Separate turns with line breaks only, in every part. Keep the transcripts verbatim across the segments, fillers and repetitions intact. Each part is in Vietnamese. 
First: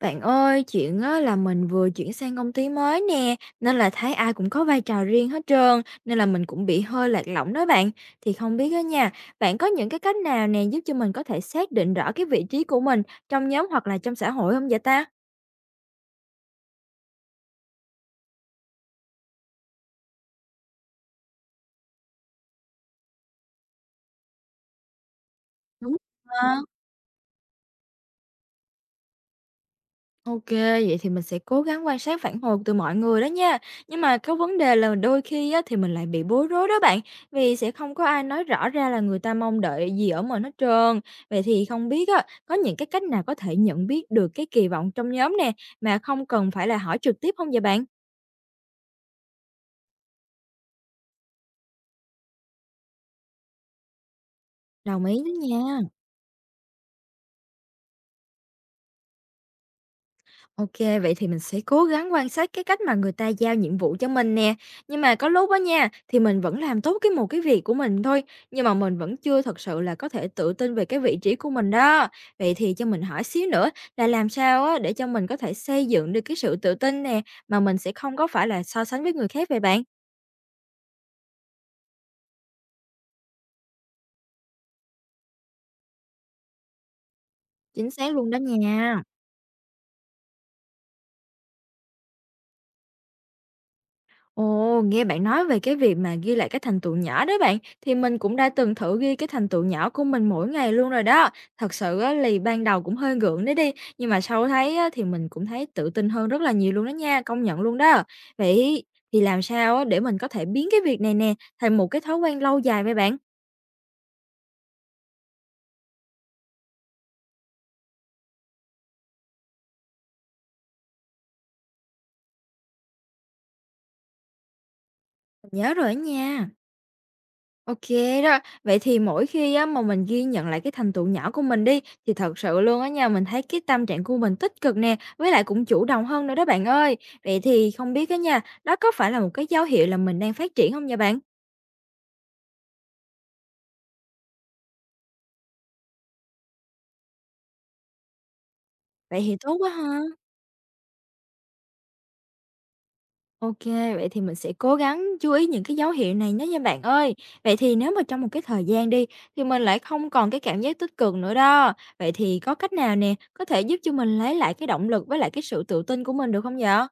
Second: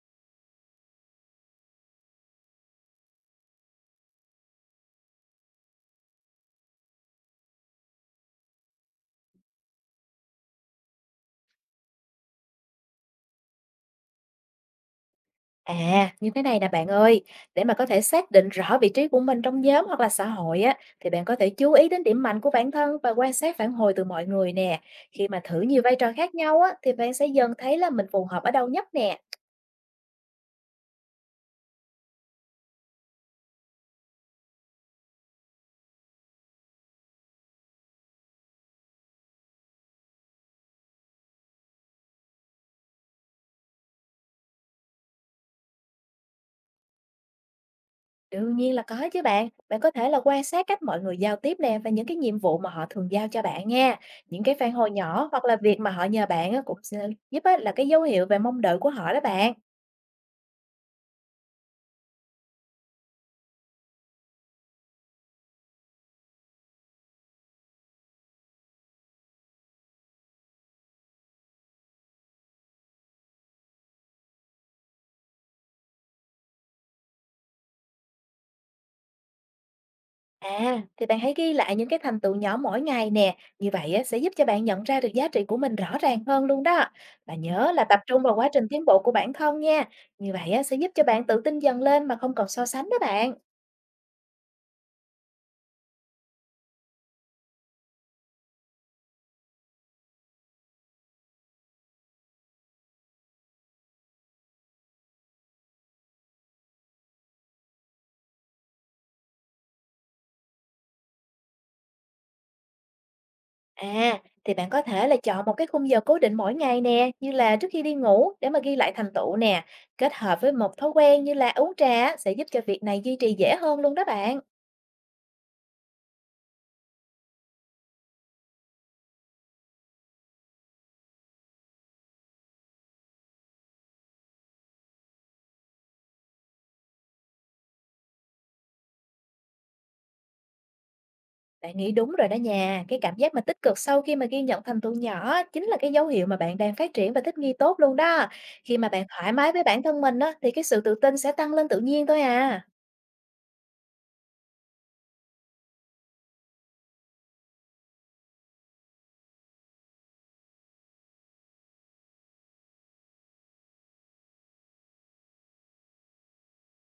Bạn ơi, chuyện á là mình vừa chuyển sang công ty mới nè, nên là thấy ai cũng có vai trò riêng hết trơn, nên là mình cũng bị hơi lạc lõng đó bạn. Thì không biết đó nha, bạn có những cái cách nào nè giúp cho mình có thể xác định rõ cái vị trí của mình trong nhóm hoặc là trong xã hội không vậy ta?
À, như thế này nè bạn ơi, để mà có thể xác định rõ vị trí của mình trong nhóm hoặc là xã hội á, thì bạn có thể chú ý đến điểm mạnh của bản thân và quan sát phản hồi từ mọi người nè. Khi mà thử nhiều vai
Đúng.
trò khác
Ờ.
nhau á, thì bạn sẽ dần thấy là mình phù hợp ở đâu nhất nè.
OK, vậy thì mình sẽ cố gắng quan sát phản hồi từ mọi người đó nha. Nhưng mà cái vấn đề là đôi khi á, thì mình lại bị bối rối đó bạn, vì sẽ không có ai nói rõ ra là người ta mong đợi gì ở mình hết trơn. Vậy thì không biết á, có những cái cách nào có thể nhận biết được cái kỳ vọng trong nhóm nè, mà không cần phải là hỏi trực tiếp không vậy bạn?
Đương nhiên là có chứ bạn. Bạn có thể là quan sát cách mọi người giao tiếp nè và những cái nhiệm vụ mà họ thường giao cho bạn nha. Những cái phản hồi
Đồng ý
nhỏ
đó
hoặc là việc
nha.
mà họ nhờ bạn á, cũng sẽ giúp á, là cái dấu hiệu về mong đợi của họ đó bạn.
OK, vậy thì mình sẽ cố gắng quan sát cái cách mà người ta giao nhiệm vụ cho mình nè. Nhưng mà có lúc đó nha, thì mình vẫn làm tốt cái một cái việc của mình thôi, nhưng mà mình vẫn chưa thật sự là có thể tự tin về cái vị trí của mình đó. Vậy thì cho mình hỏi xíu nữa, là làm sao á để cho mình có thể xây dựng được cái sự tự tin nè, mà mình sẽ không có phải là so sánh với người khác vậy bạn?
À, thì bạn hãy ghi lại những cái thành tựu nhỏ mỗi ngày nè, như vậy á, sẽ giúp cho bạn nhận ra được giá trị của mình rõ ràng hơn luôn đó. Và nhớ là
Chính
tập
xác
trung
luôn
vào
đó
quá trình tiến bộ
nha.
của bản thân nha. Như vậy á, sẽ giúp cho bạn tự tin dần lên mà không còn so sánh đó bạn.
Ồ, nghe bạn nói về cái việc mà ghi lại cái thành tựu nhỏ đó bạn, thì mình cũng đã từng thử ghi cái thành tựu nhỏ của mình mỗi ngày luôn rồi đó. Thật sự á, lì ban đầu cũng hơi gượng đấy đi, nhưng mà sau thấy á, thì mình cũng thấy tự tin hơn rất là nhiều luôn đó nha, công nhận luôn đó. Vậy thì làm sao á, để mình có thể biến cái việc này nè thành một cái thói quen lâu dài vậy bạn?
À, thì bạn có thể là chọn một cái khung giờ cố định mỗi ngày nè, như là trước khi đi ngủ để mà ghi lại thành tựu nè, kết hợp với một thói quen như là uống trà á, sẽ giúp cho việc này duy trì dễ hơn luôn đó bạn.
Mình nhớ rồi đó nha. OK đó. Vậy thì mỗi khi á mà mình ghi nhận lại cái thành tựu nhỏ của mình đi, thì thật sự luôn á nha, mình thấy cái tâm trạng của mình tích cực nè, với lại cũng chủ động hơn nữa đó bạn ơi. Vậy thì không biết á nha, đó có phải là một cái dấu hiệu là mình đang phát triển không nha bạn?
Bạn nghĩ đúng rồi đó nha, cái cảm giác mà tích cực sau khi mà ghi nhận thành tựu nhỏ á, chính là cái dấu hiệu mà bạn đang phát triển và thích nghi tốt luôn đó. Khi mà bạn
Vậy
thoải
thì
mái
tốt
với
quá
bản thân
ha.
mình á, thì cái sự tự tin sẽ tăng lên tự nhiên thôi à.
OK, vậy thì mình sẽ cố gắng chú ý những cái dấu hiệu này nhé nha bạn ơi. Vậy thì nếu mà trong một cái thời gian đi, thì mình lại không còn cái cảm giác tích cực nữa đó, vậy thì có cách nào nè, có thể giúp cho mình lấy lại cái động lực với lại cái sự tự tin của mình được không vậy?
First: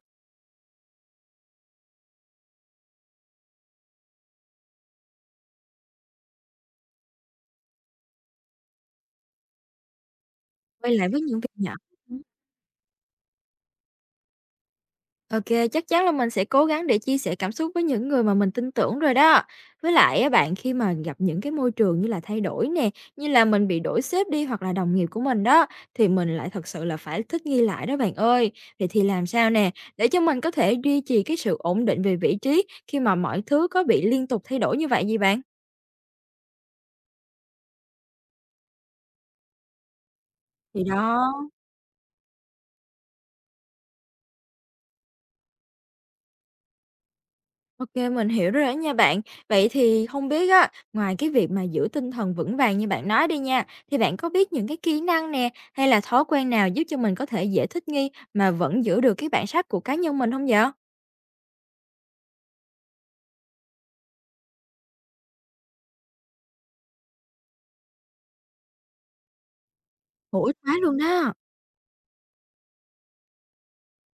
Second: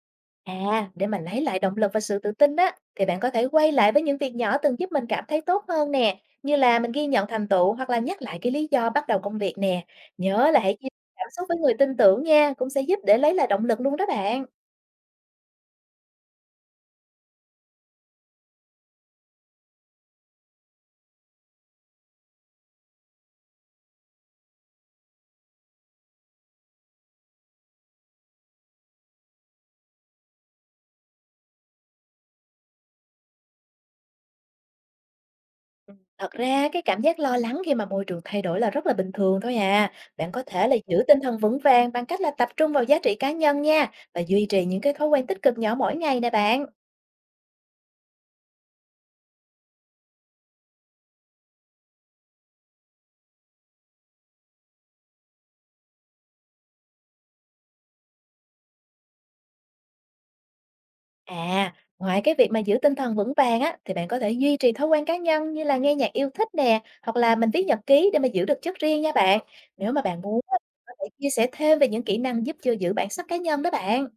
À, để mà lấy lại động lực và sự tự tin á, thì bạn có thể quay lại với những việc nhỏ từng giúp mình cảm thấy tốt hơn nè, như là mình ghi nhận thành tựu hoặc là nhắc lại cái lý do bắt đầu công việc nè. Nhớ là hãy chia
Quay lại
sẻ
với
cảm
những
xúc
việc
với người
nhỏ.
tin tưởng nha, cũng sẽ giúp để lấy lại động lực luôn đó bạn.
OK, chắc chắn là mình sẽ cố gắng để chia sẻ cảm xúc với những người mà mình tin tưởng rồi đó. Với lại á bạn, khi mà gặp những cái môi trường như là thay đổi nè, như là mình bị đổi sếp đi hoặc là đồng nghiệp của mình đó, thì mình lại thật sự là phải thích nghi lại đó bạn ơi. Vậy thì làm sao nè, để cho mình có thể duy trì cái sự ổn định về vị trí khi mà mọi thứ có bị liên tục thay đổi như vậy gì bạn?
Thật ra cái cảm giác lo lắng khi mà môi trường thay đổi là rất là bình thường thôi à. Bạn có thể là
Thì
giữ tinh
đó.
thần vững vàng bằng cách là tập trung vào giá trị cá nhân nha và duy trì những cái thói quen tích cực nhỏ mỗi ngày nè bạn.
OK, mình hiểu rồi đó nha bạn. Vậy thì không biết á, ngoài cái việc mà giữ tinh thần vững vàng như bạn nói đi nha, thì bạn có biết những cái kỹ năng nè, hay là thói quen nào giúp cho mình có thể dễ thích nghi mà vẫn giữ được cái bản sắc của cá nhân mình không vậy?
À, ngoài cái việc mà giữ tinh thần vững vàng á, thì bạn có thể duy trì thói quen cá nhân như là nghe nhạc yêu thích nè, hoặc là mình viết nhật ký để mà giữ được chất riêng nha bạn. Nếu mà bạn muốn
Hữu ích
á,
quá
có
luôn
thể chia
đó!
sẻ thêm về những kỹ năng giúp cho giữ bản sắc cá nhân đó bạn.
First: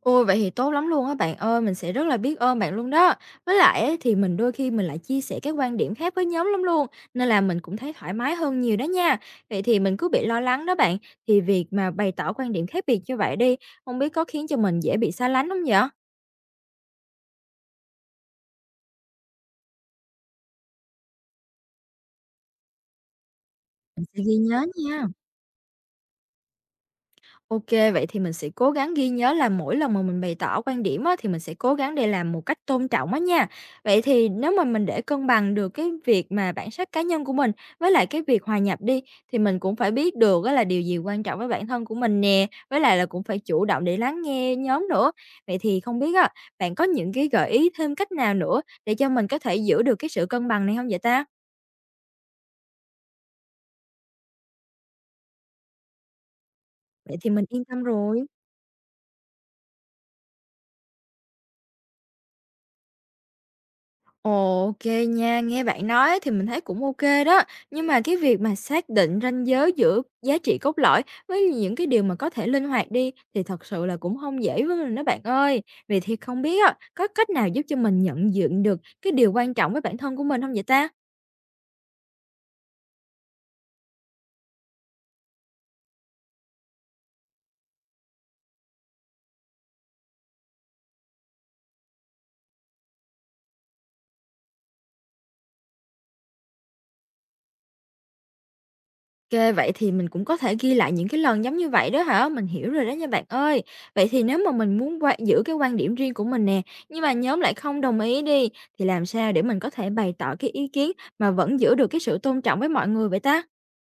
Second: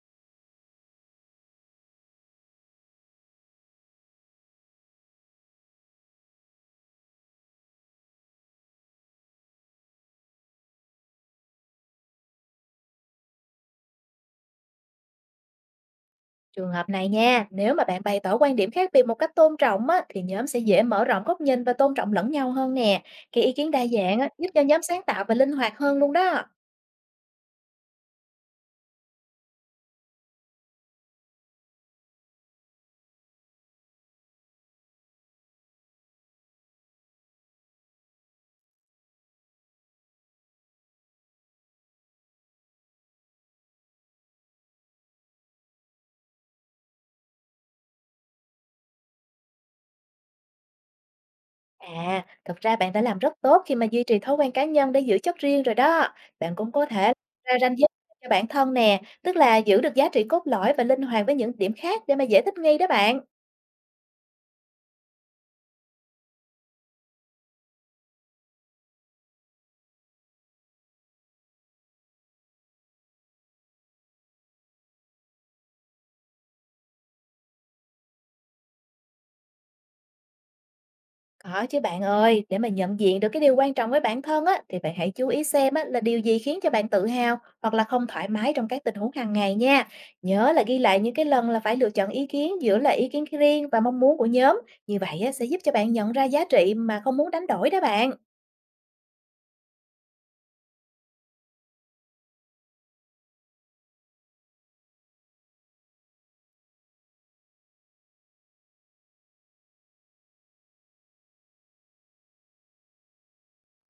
Ôi, vậy thì tốt lắm luôn á bạn ơi, mình sẽ rất là biết ơn bạn luôn đó. Với lại ấy, thì mình đôi khi mình lại chia sẻ các quan điểm khác với nhóm lắm luôn, nên là mình cũng thấy thoải mái hơn nhiều đó nha. Vậy thì mình cứ bị lo lắng đó bạn, thì việc mà bày tỏ quan điểm khác biệt như vậy đi, không biết có khiến cho mình dễ bị xa lánh không vậy?
Trường hợp này nha, nếu mà bạn bày tỏ quan điểm khác biệt một cách tôn trọng á, thì nhóm sẽ dễ mở rộng góc nhìn và tôn trọng lẫn nhau hơn nè. Cái ý kiến đa
Mình
dạng
sẽ
á,
ghi
giúp cho
nhớ
nhóm sáng
nha.
tạo và linh hoạt hơn luôn đó.
OK, vậy thì mình sẽ cố gắng ghi nhớ là mỗi lần mà mình bày tỏ quan điểm á, thì mình sẽ cố gắng để làm một cách tôn trọng á nha. Vậy thì nếu mà mình để cân bằng được cái việc mà bản sắc cá nhân của mình với lại cái việc hòa nhập đi, thì mình cũng phải biết được á là điều gì quan trọng với bản thân của mình nè, với lại là cũng phải chủ động để lắng nghe nhóm nữa. Vậy thì không biết á, bạn có những cái gợi ý thêm cách nào nữa để cho mình có thể giữ được cái sự cân bằng này không vậy ta?
À, thật ra bạn đã làm rất tốt khi mà duy trì thói quen cá nhân để giữ chất riêng rồi đó. Bạn cũng có thể
Vậy thì mình
ra
yên
ranh
tâm
giới
rồi.
cho bản thân nè, tức là giữ được giá trị cốt lõi và linh hoạt với những điểm khác để mà dễ thích nghi đó bạn.
Ồ, OK nha, nghe bạn nói thì mình thấy cũng OK đó. Nhưng mà cái việc mà xác định ranh giới giữa giá trị cốt lõi với những cái điều mà có thể linh hoạt đi thì thật sự là cũng không dễ với mình đó bạn ơi. Vậy thì không biết á, có cách nào giúp cho mình nhận diện được cái điều quan trọng với bản thân của mình không vậy ta?
Có chứ bạn ơi, để mà nhận diện được cái điều quan trọng với bản thân á, thì bạn hãy chú ý xem á, là điều gì khiến cho bạn tự hào hoặc là không thoải mái trong các tình huống hàng ngày nha. Nhớ là ghi lại những cái lần là phải lựa chọn ý kiến giữa là ý kiến riêng và mong muốn của nhóm. Như vậy á, sẽ giúp cho bạn nhận ra giá trị mà không muốn đánh đổi đó bạn.
Kê, vậy thì mình cũng có thể ghi lại những cái lần giống như vậy đó hả? Mình hiểu rồi đó nha bạn ơi. Vậy thì nếu mà mình muốn qua giữ cái quan điểm riêng của mình nè, nhưng mà nhóm lại không đồng ý đi, thì làm sao để mình có thể bày tỏ cái ý kiến mà vẫn giữ được cái sự tôn trọng với mọi người vậy ta?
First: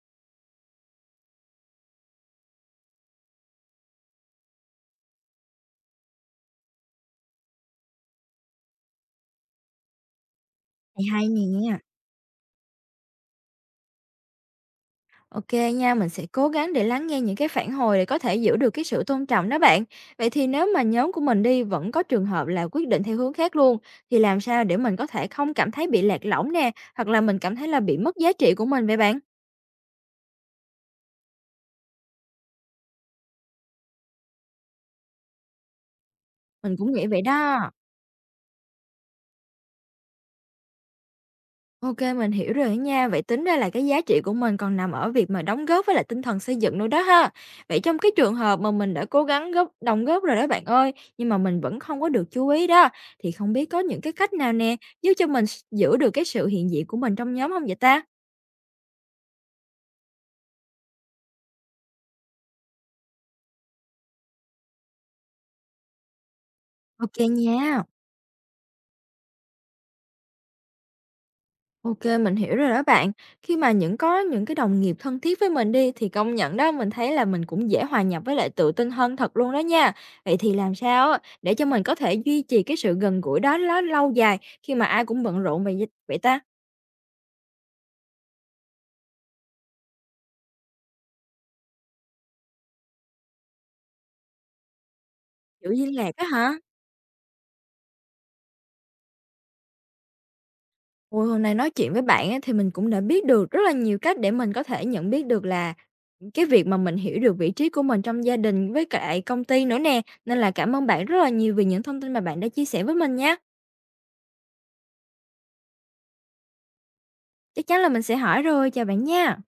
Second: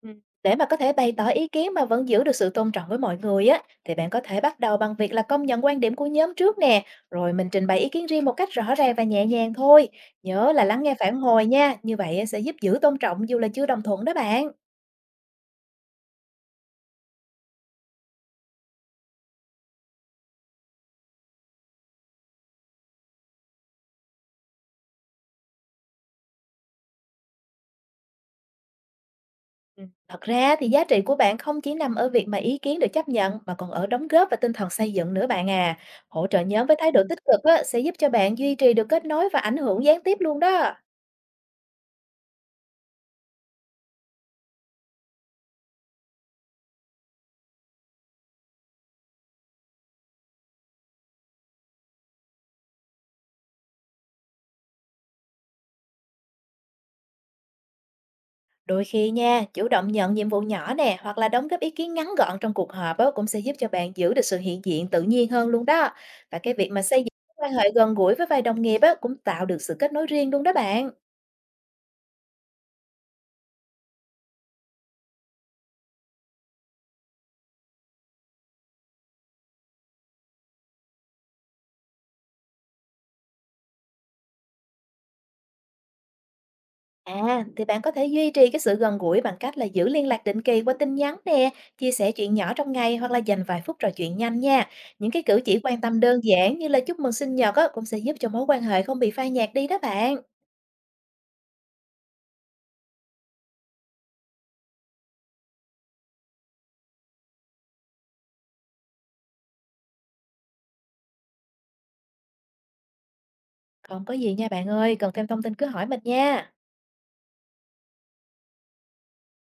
Ừ, để mà có thể bày tỏ ý kiến mà vẫn giữ được sự tôn trọng với mọi người á, thì bạn có thể bắt đầu bằng việc là công nhận quan điểm của nhóm trước nè, rồi mình trình bày ý kiến riêng một cách rõ ràng và nhẹ nhàng thôi. Nhớ là lắng nghe
Thì
phản
hay
hồi nha,
nè.
như vậy á, sẽ giúp giữ tôn trọng dù là chưa đồng thuận đó bạn.
OK nha, mình sẽ cố gắng để lắng nghe những cái phản hồi để có thể giữ được cái sự tôn trọng đó bạn. Vậy thì nếu mà nhóm của mình đi vẫn có trường hợp là quyết định theo hướng khác luôn, thì làm sao để mình có thể không cảm thấy bị lạc lõng nè, hoặc là mình cảm thấy là bị mất giá trị của mình vậy bạn?
Ừ, thật ra thì giá trị của bạn không chỉ nằm ở việc mà ý kiến được chấp nhận mà còn ở đóng góp và tinh thần xây dựng nữa bạn à. Hỗ trợ nhóm
Mình
với thái
cũng
độ
nghĩ
tích
vậy
cực á,
đó.
sẽ giúp cho bạn duy trì được kết nối và ảnh hưởng gián tiếp luôn đó.
OK, mình hiểu rồi á nha. Vậy tính ra là cái giá trị của mình còn nằm ở việc mà đóng góp với lại tinh thần xây dựng nữa đó ha. Vậy trong cái trường hợp mà mình đã cố gắng góp đóng góp rồi đó bạn ơi, nhưng mà mình vẫn không có được chú ý đó, thì không biết có những cái cách nào nè, giúp cho mình s giữ được cái sự hiện diện của mình trong nhóm không vậy ta?
Đôi khi nha, chủ động nhận nhiệm vụ nhỏ nè, hoặc là đóng góp ý kiến ngắn gọn trong cuộc họp á, cũng sẽ giúp cho bạn giữ được sự hiện diện tự nhiên hơn luôn đó. Và cái việc mà xây dựng
OK
quan hệ
nha.
gần gũi với vài đồng nghiệp á, cũng tạo được sự kết nối riêng luôn đó bạn.
OK, mình hiểu rồi đó bạn. Khi mà những có những cái đồng nghiệp thân thiết với mình đi thì công nhận đó, mình thấy là mình cũng dễ hòa nhập với lại tự tin hơn thật luôn đó nha. Vậy thì làm sao á để cho mình có thể duy trì cái sự gần gũi đó nó lâu dài khi mà ai cũng bận rộn vậy vậy ta?
À, thì bạn có thể duy trì cái sự gần gũi bằng cách là giữ liên lạc định kỳ qua tin nhắn nè, chia sẻ chuyện nhỏ trong ngày hoặc là dành vài phút trò chuyện nhanh nha. Những cái cử chỉ
Giữ
quan
liên
tâm
lạc
đơn
á hả?
giản như là chúc mừng sinh nhật á, cũng sẽ giúp cho mối quan hệ không bị phai nhạt đi đó bạn.
Ôi, hôm nay nói chuyện với bạn á, thì mình cũng đã biết được rất là nhiều cách để mình có thể nhận biết được là cái việc mà mình hiểu được vị trí của mình trong gia đình với lại công ty nữa nè. Nên là cảm ơn bạn rất là nhiều vì những thông tin mà bạn đã chia sẻ với mình nha.
Không có gì nha bạn ơi, cần thêm thông tin cứ hỏi mình nha.
Chắc chắn là mình sẽ hỏi rồi, chào bạn nha.